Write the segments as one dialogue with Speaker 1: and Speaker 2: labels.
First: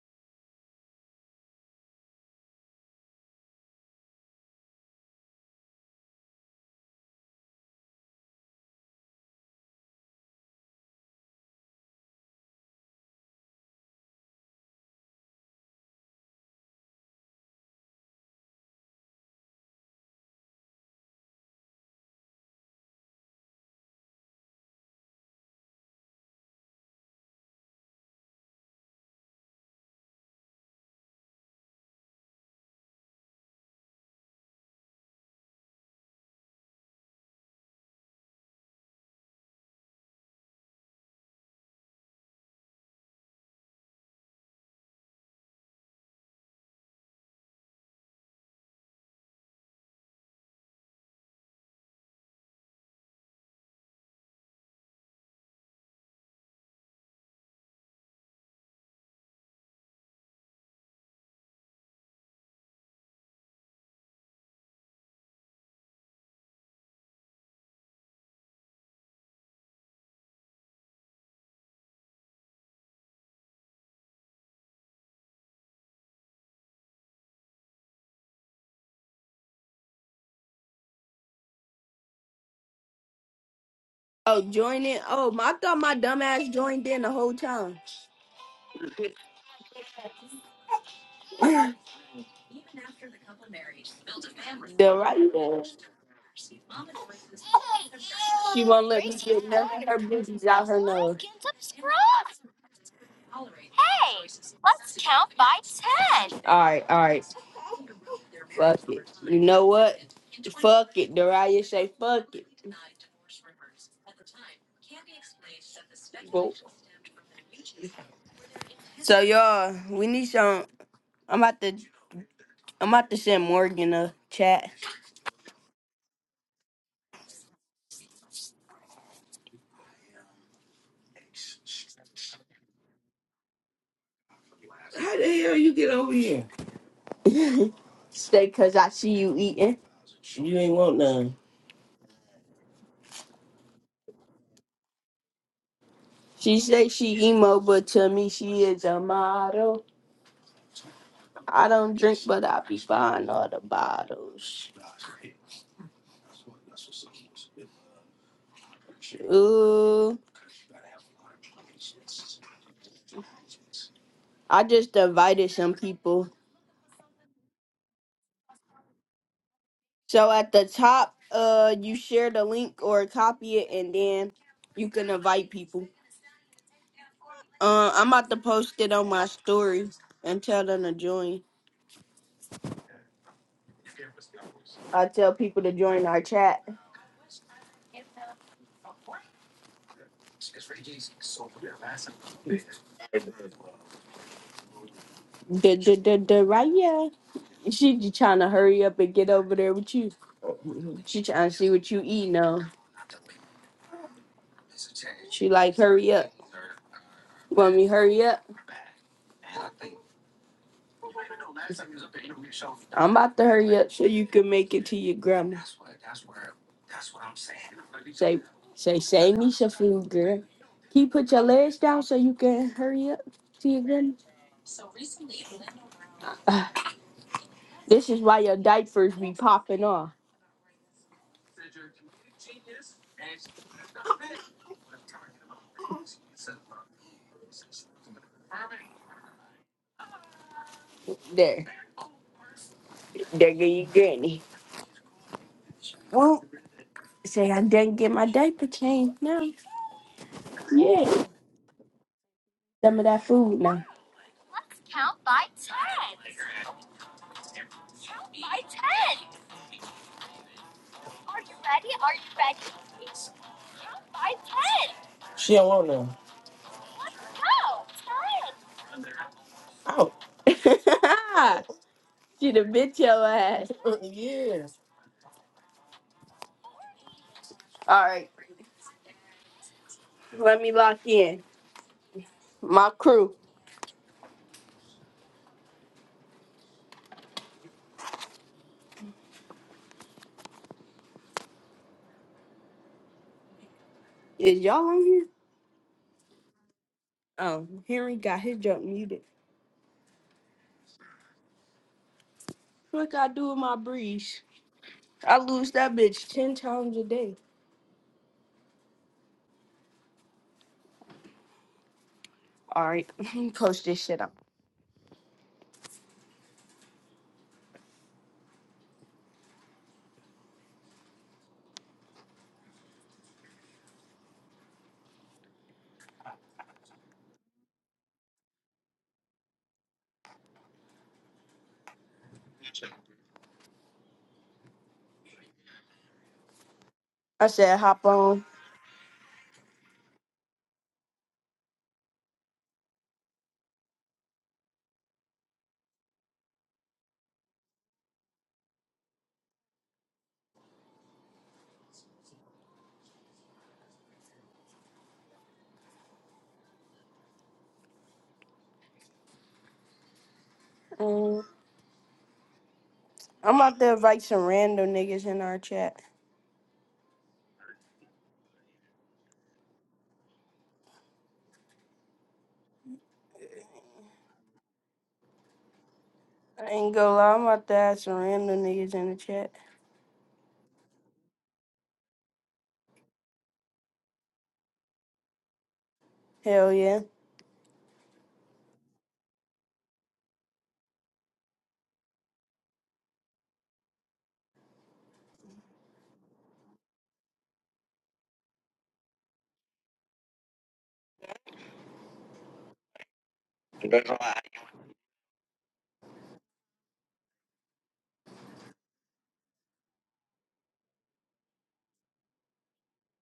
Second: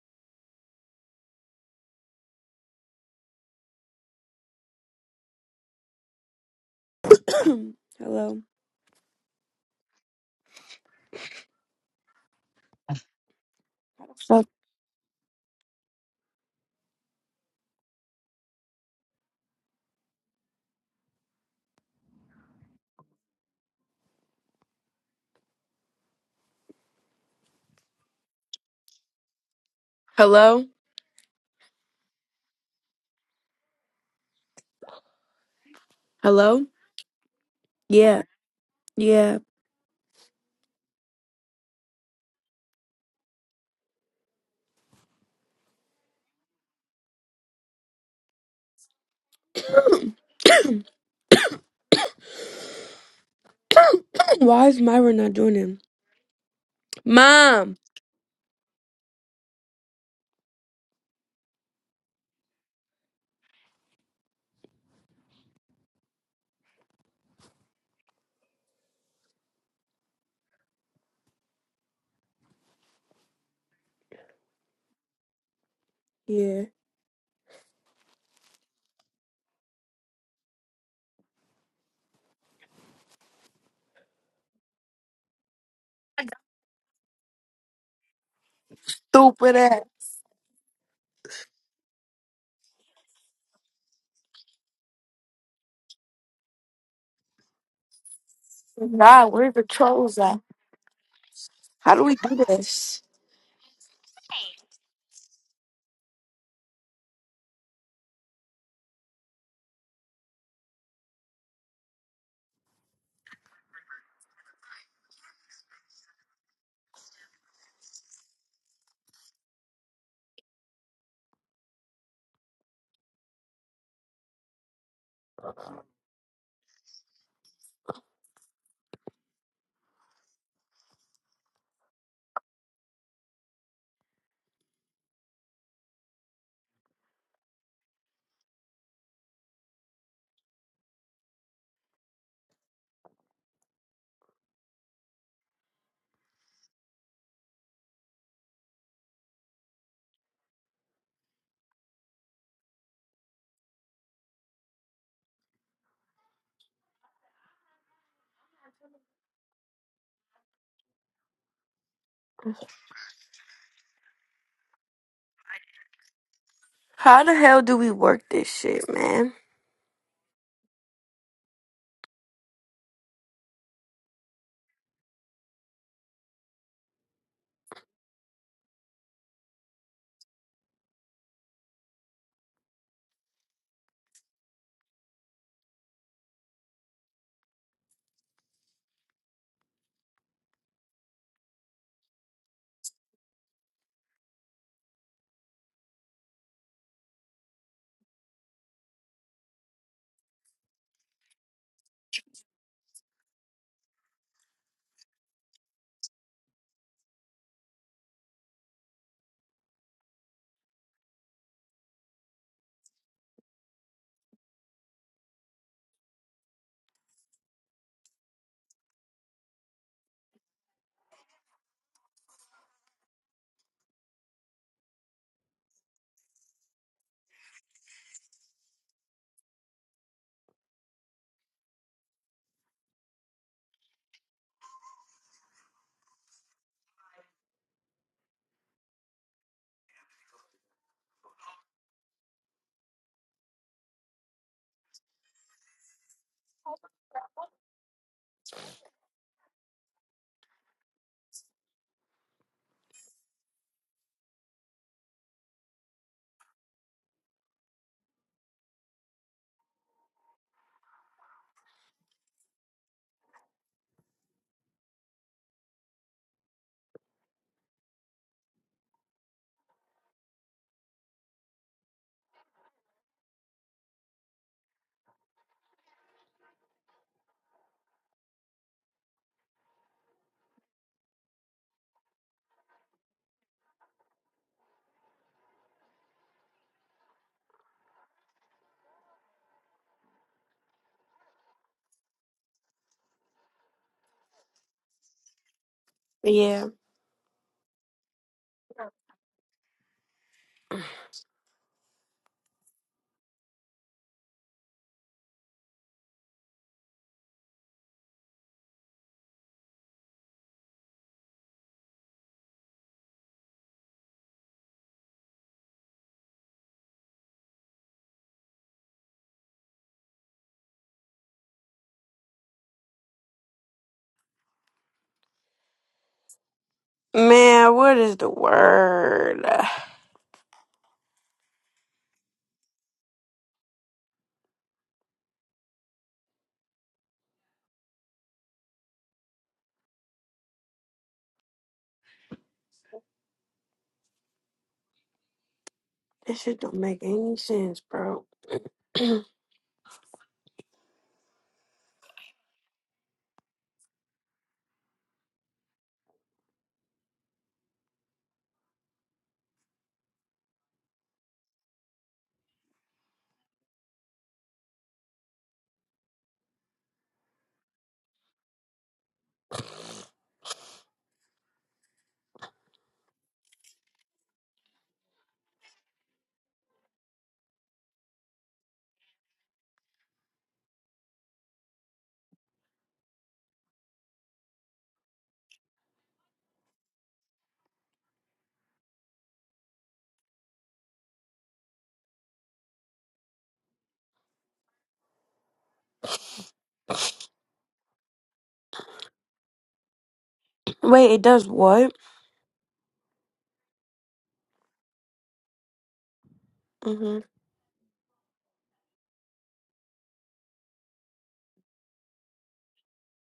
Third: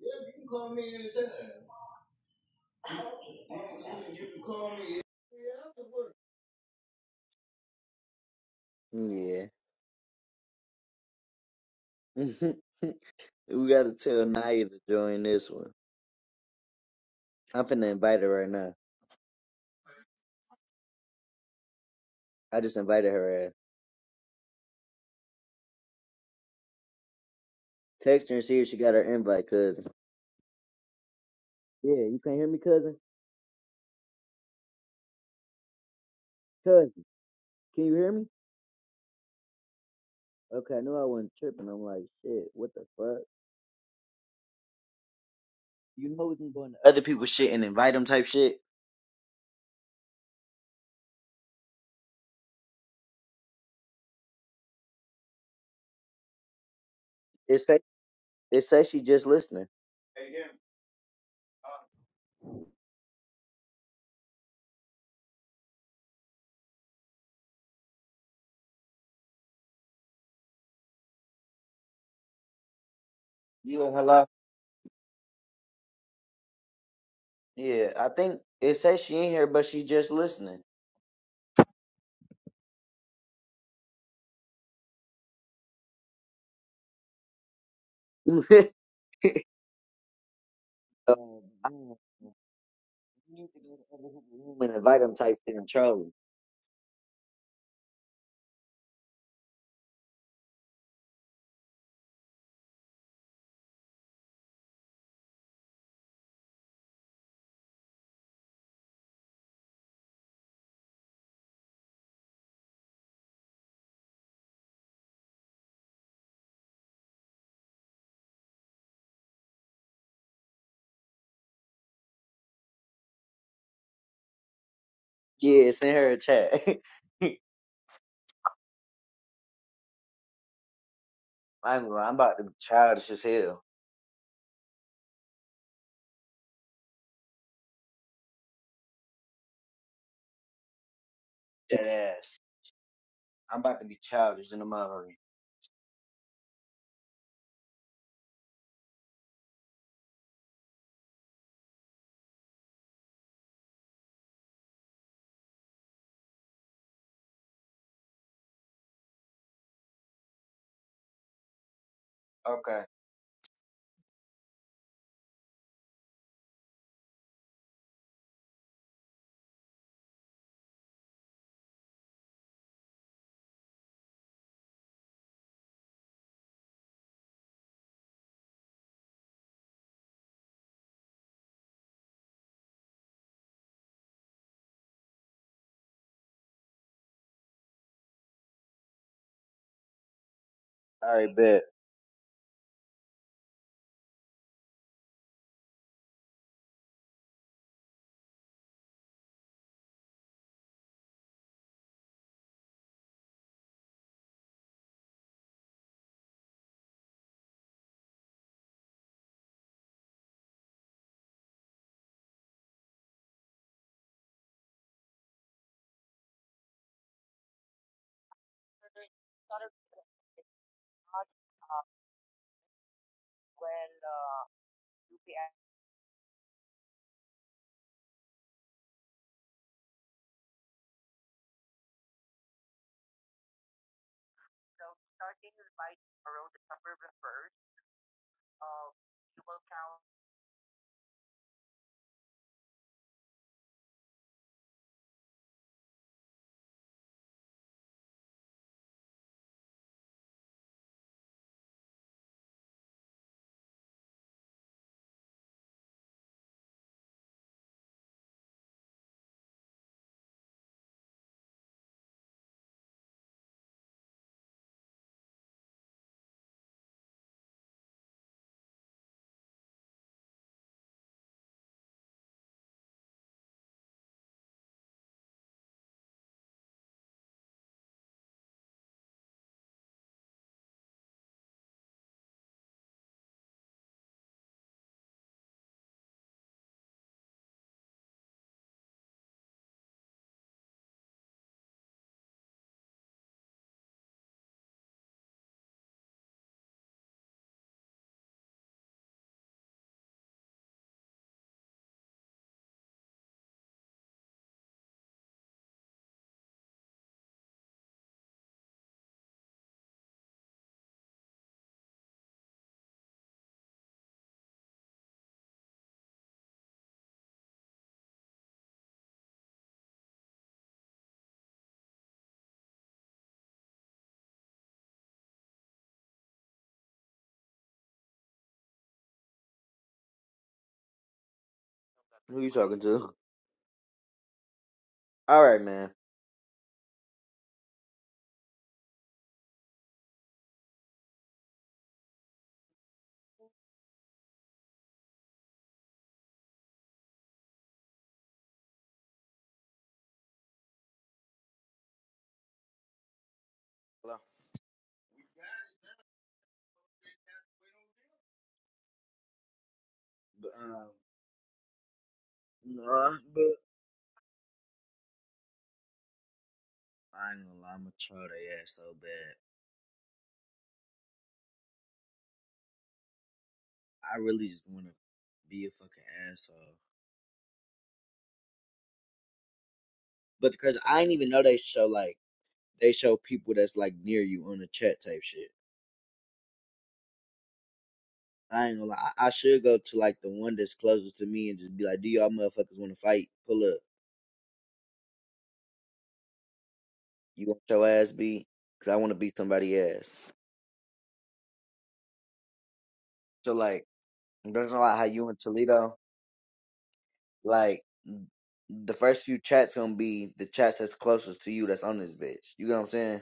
Speaker 1: Yeah, you can call me anytime. You, you can call me.
Speaker 2: Hello.
Speaker 1: Yeah. we gotta tell
Speaker 2: Oh,
Speaker 1: Naya to join this one. I'm finna invite her right now. I just invited her ass. Text her and see if she got her invite, cousin.
Speaker 2: Hello.
Speaker 1: Yeah, you can't hear me, cousin?
Speaker 2: Hello.
Speaker 1: Cousin, can you hear
Speaker 2: Yeah.
Speaker 1: me?
Speaker 2: Yeah.
Speaker 1: Okay, I knew I wasn't tripping. I'm like, shit, what the fuck? You know we can go into other people's shit and invite them type shit.
Speaker 2: Why is Myra not joining?
Speaker 1: It
Speaker 2: Mom.
Speaker 1: say, it say she just listening. Hey, yeah. Uh, You and hello?
Speaker 2: Yeah.
Speaker 1: Yeah, I think it says she in here, but she just listening.
Speaker 3: Oh, join in. Oh, my, I thought my dumb ass joined in the whole time.
Speaker 2: Stupid ass.
Speaker 1: Um, man, you need to go to other people's room and
Speaker 3: The
Speaker 1: invite them
Speaker 3: right
Speaker 1: type
Speaker 3: there.
Speaker 1: thing, Charlie.
Speaker 3: She won't let me
Speaker 2: God,
Speaker 3: get
Speaker 2: where the
Speaker 3: none of her
Speaker 2: trolls at?
Speaker 3: boobies out her nose.
Speaker 2: How do we do this?
Speaker 3: All right, all right. Fuck it. You know what? Fuck it. Daria say fuck it. Well, So y'all, we need some. I'm about to I'm about to send Morgan a chat.
Speaker 1: Yeah, send her a chat. I'm, I'm about to be childish as hell.
Speaker 3: How the hell you get over here? Stay, cause I see you eating. You ain't want none.
Speaker 1: Dead ass. I'm about to be childish in the mother.
Speaker 3: She say she emo, but to me she is a model. I don't drink, but I be buying all the bottles. Ooh,
Speaker 1: Okay.
Speaker 3: I just invited some people.
Speaker 2: How the hell do we work this shit, man?
Speaker 3: So at the top, uh, you share the link or copy it, and then you can invite people. Uh, I'm about to post it on my story and tell them to join. I tell people to join our chat.
Speaker 1: All right, bet.
Speaker 3: The the the Raya. She just trying to hurry up and get over there with you. She trying to see what you eat now. She like hurry up. Want me to hurry up? I'm about to hurry up so you can make it to your grandma. Say say save me some food, girl. Can you put your legs down so you can hurry up to your grandma? This is why your diapers be popping off. There. There go your granny. Won't say I didn't get my diaper changed. now. Yeah. Some of that food now. She don't want none. Oh. she the bitch your ass. yes. All right. Let me lock in. My crew. Is y'all on here?
Speaker 2: Yeah.
Speaker 3: Oh, Henry got his jump muted. What I do with my breeze? I lose that bitch ten times a day. All right, post this shit up.
Speaker 2: Man, what is the word?
Speaker 1: Who you talking to? All right, man.
Speaker 3: I said hop on.
Speaker 2: This shit don't make any sense, bro.
Speaker 1: Hello. But, um,
Speaker 3: Mm.
Speaker 1: nah, but
Speaker 3: I'm about to invite some random niggas in our chat.
Speaker 1: I ain't gonna lie, I'm gonna try their ass so bad. I really just wanna be a fucking asshole.
Speaker 3: I ain't gonna lie, I'm about to add some random niggas in the chat.
Speaker 1: But because I didn't even know they show like they show people that's like near you on the chat type shit.
Speaker 3: Hell yeah.
Speaker 1: I ain't gonna lie. I, I should go to like the one that's closest to me and just be like, "Do y'all motherfuckers want to fight? Pull up. You want your ass beat? Cause I want to beat somebody ass."
Speaker 2: Wait, it does what?
Speaker 1: So like, there's a lot how you in Toledo.
Speaker 2: Mhm.
Speaker 1: Like, the first few chats gonna be the chats that's closest to you that's on this bitch. You know what I'm saying?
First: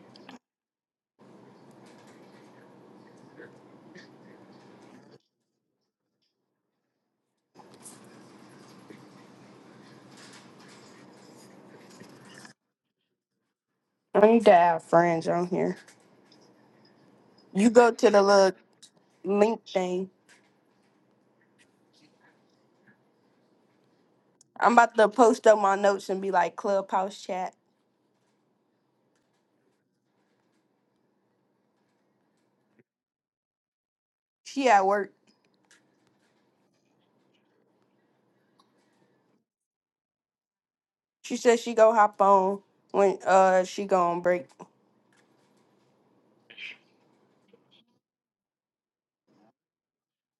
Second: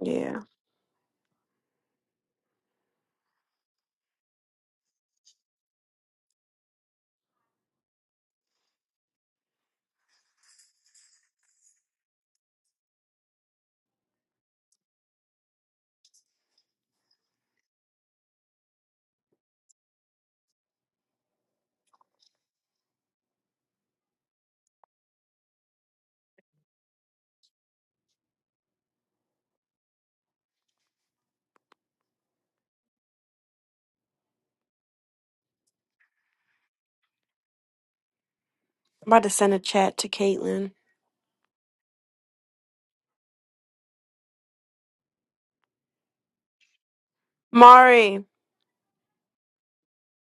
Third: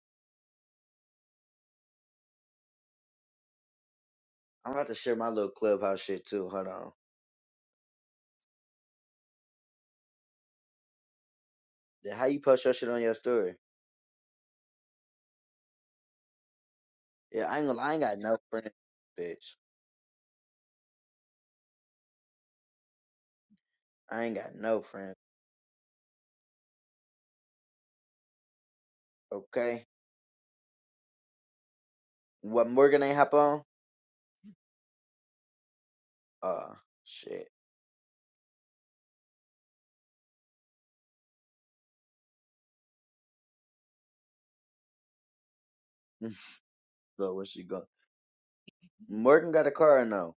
Speaker 2: Yeah.
Speaker 1: I'm about to share my little clubhouse shit too. Hold on. Then How you post your shit on your story?
Speaker 3: I need to have friends on here.
Speaker 1: Yeah, I ain't
Speaker 3: You
Speaker 1: gonna. lie,
Speaker 3: go
Speaker 1: I ain't
Speaker 3: to
Speaker 1: got
Speaker 3: the
Speaker 1: no
Speaker 3: little
Speaker 1: friends, bitch.
Speaker 3: link thing.
Speaker 1: I ain't got
Speaker 3: I'm
Speaker 1: no
Speaker 3: about to
Speaker 1: friends.
Speaker 3: post up my notes and be like clubhouse chat.
Speaker 1: Okay. What Morgan ain't hop on?
Speaker 3: She at work.
Speaker 1: Uh, shit.
Speaker 2: I'm about to send a chat to Caitlin.
Speaker 3: She said she go hop on when uh she go on break.
Speaker 1: So where she go?
Speaker 2: Mari.
Speaker 1: Morgan got a car now.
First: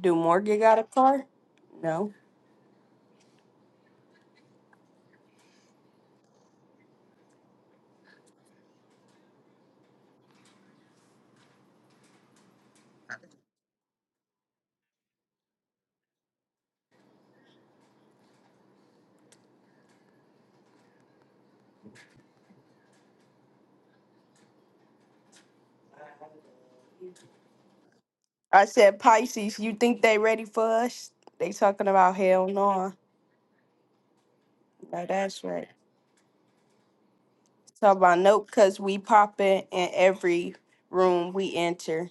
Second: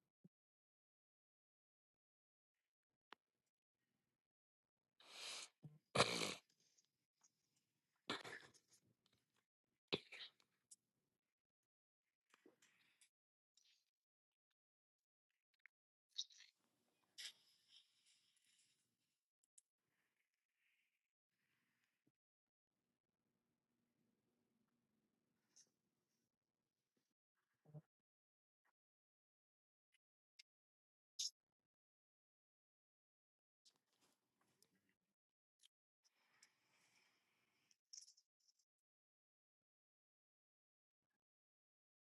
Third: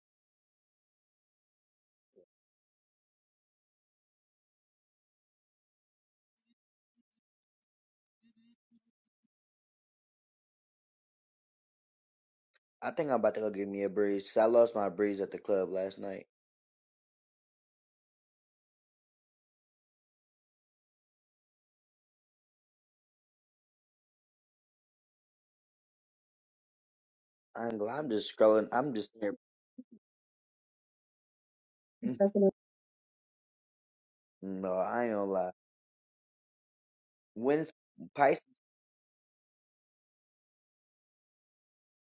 Speaker 3: Do Morgan got a car? No.
Speaker 1: I think I'm about to go get me a breeze. I lost my breeze at the club last night. I ain't gonna lie, I'm just
Speaker 3: I
Speaker 1: scrolling. I'm
Speaker 3: said,
Speaker 1: just there.
Speaker 3: Pisces, you think they ready for us? They talking about hell no.
Speaker 1: No, I
Speaker 3: No,
Speaker 1: ain't gonna
Speaker 3: that's
Speaker 1: lie.
Speaker 3: right.
Speaker 1: When's
Speaker 3: Talk about
Speaker 1: Pisces?
Speaker 3: nope, because we popping in every room we enter.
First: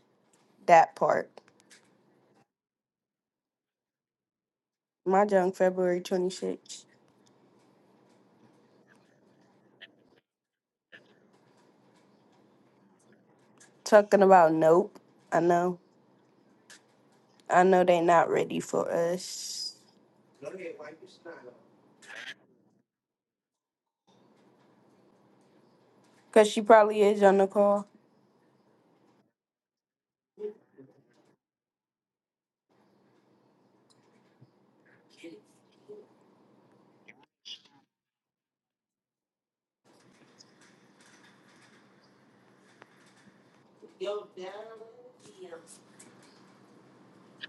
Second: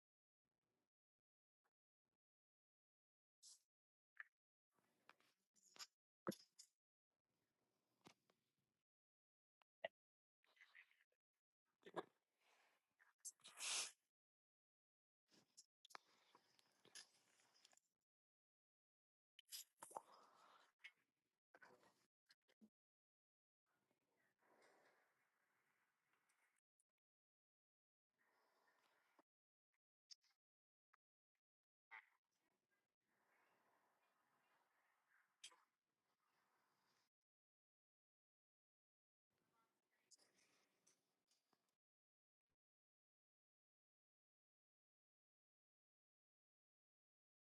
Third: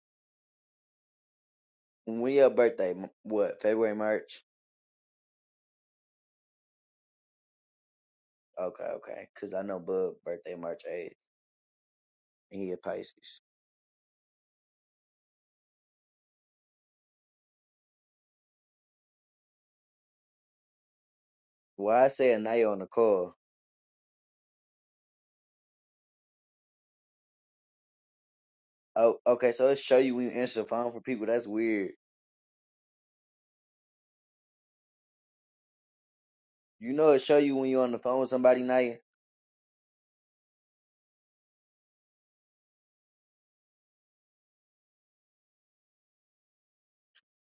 Speaker 3: That part.
Speaker 1: When your birthday? M- What? February, March?
Speaker 3: My junk, February 26th.
Speaker 1: Okay, okay. Cause I know Bub birthday March 8th, and he a Pisces.
Speaker 3: Talking about nope. I know. I know they not ready for us.
Speaker 1: Why I say a night on the call?
Speaker 3: Because she probably is on the call.
Speaker 1: Oh, okay. So it show you when you answer the phone for people. That's weird. You know it show you when you on the phone with somebody. Night.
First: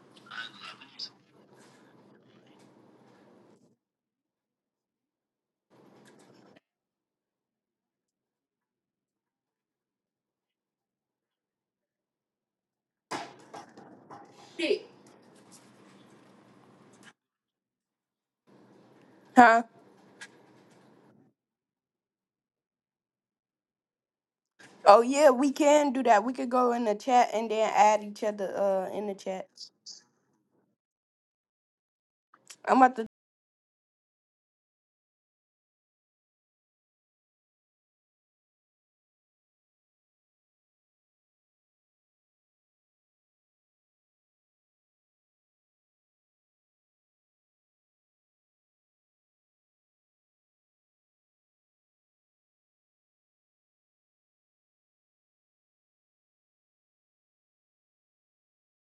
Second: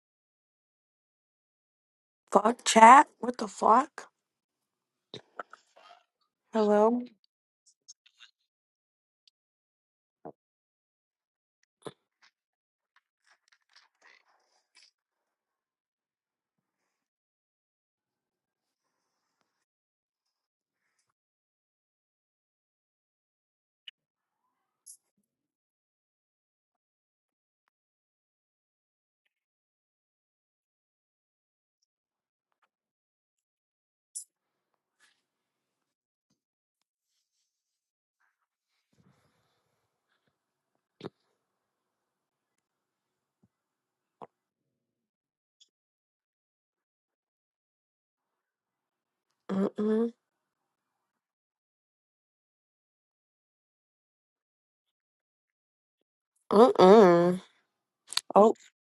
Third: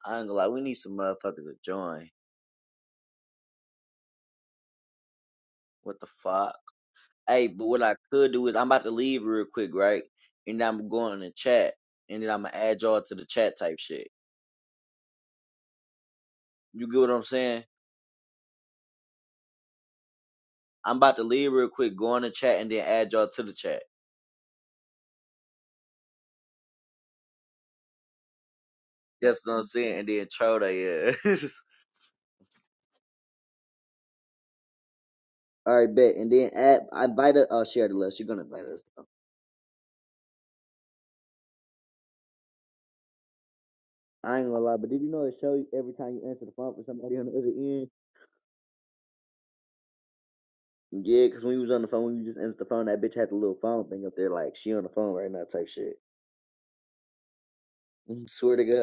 Speaker 1: I ain't gonna lie. We need some motherfuckers to join.
Speaker 2: Fuck chat. What the fuck?
Speaker 1: What the fuck?
Speaker 2: Hello.
Speaker 1: Hey, but what I could do is I'm about to leave real quick, right? And I'm going to chat, and then I'm gonna add y'all to the chat type shit. You get what I'm saying?
Speaker 3: Huh?
Speaker 1: I'm about to leave real quick, go on the chat, and then add y'all to the chat.
Speaker 3: Oh, yeah, we can do that. We could go in the chat and then add each other uh in the
Speaker 1: That's
Speaker 3: chat.
Speaker 1: what I'm saying, and then troll they ass.
Speaker 3: I'm about to
Speaker 1: All right, bet. And then add, I invite us. Oh, share the list. You're gonna invite us. Though. I ain't gonna lie, but did you know it show you every time you answer the phone for somebody on the other end?
Speaker 2: Mm mm.
Speaker 1: yeah, because when you was on the phone, when you just answered the phone, that bitch had the little phone thing up there, like she on the phone right now, type shit.
Speaker 2: Mm mm.
Speaker 1: Swear to God.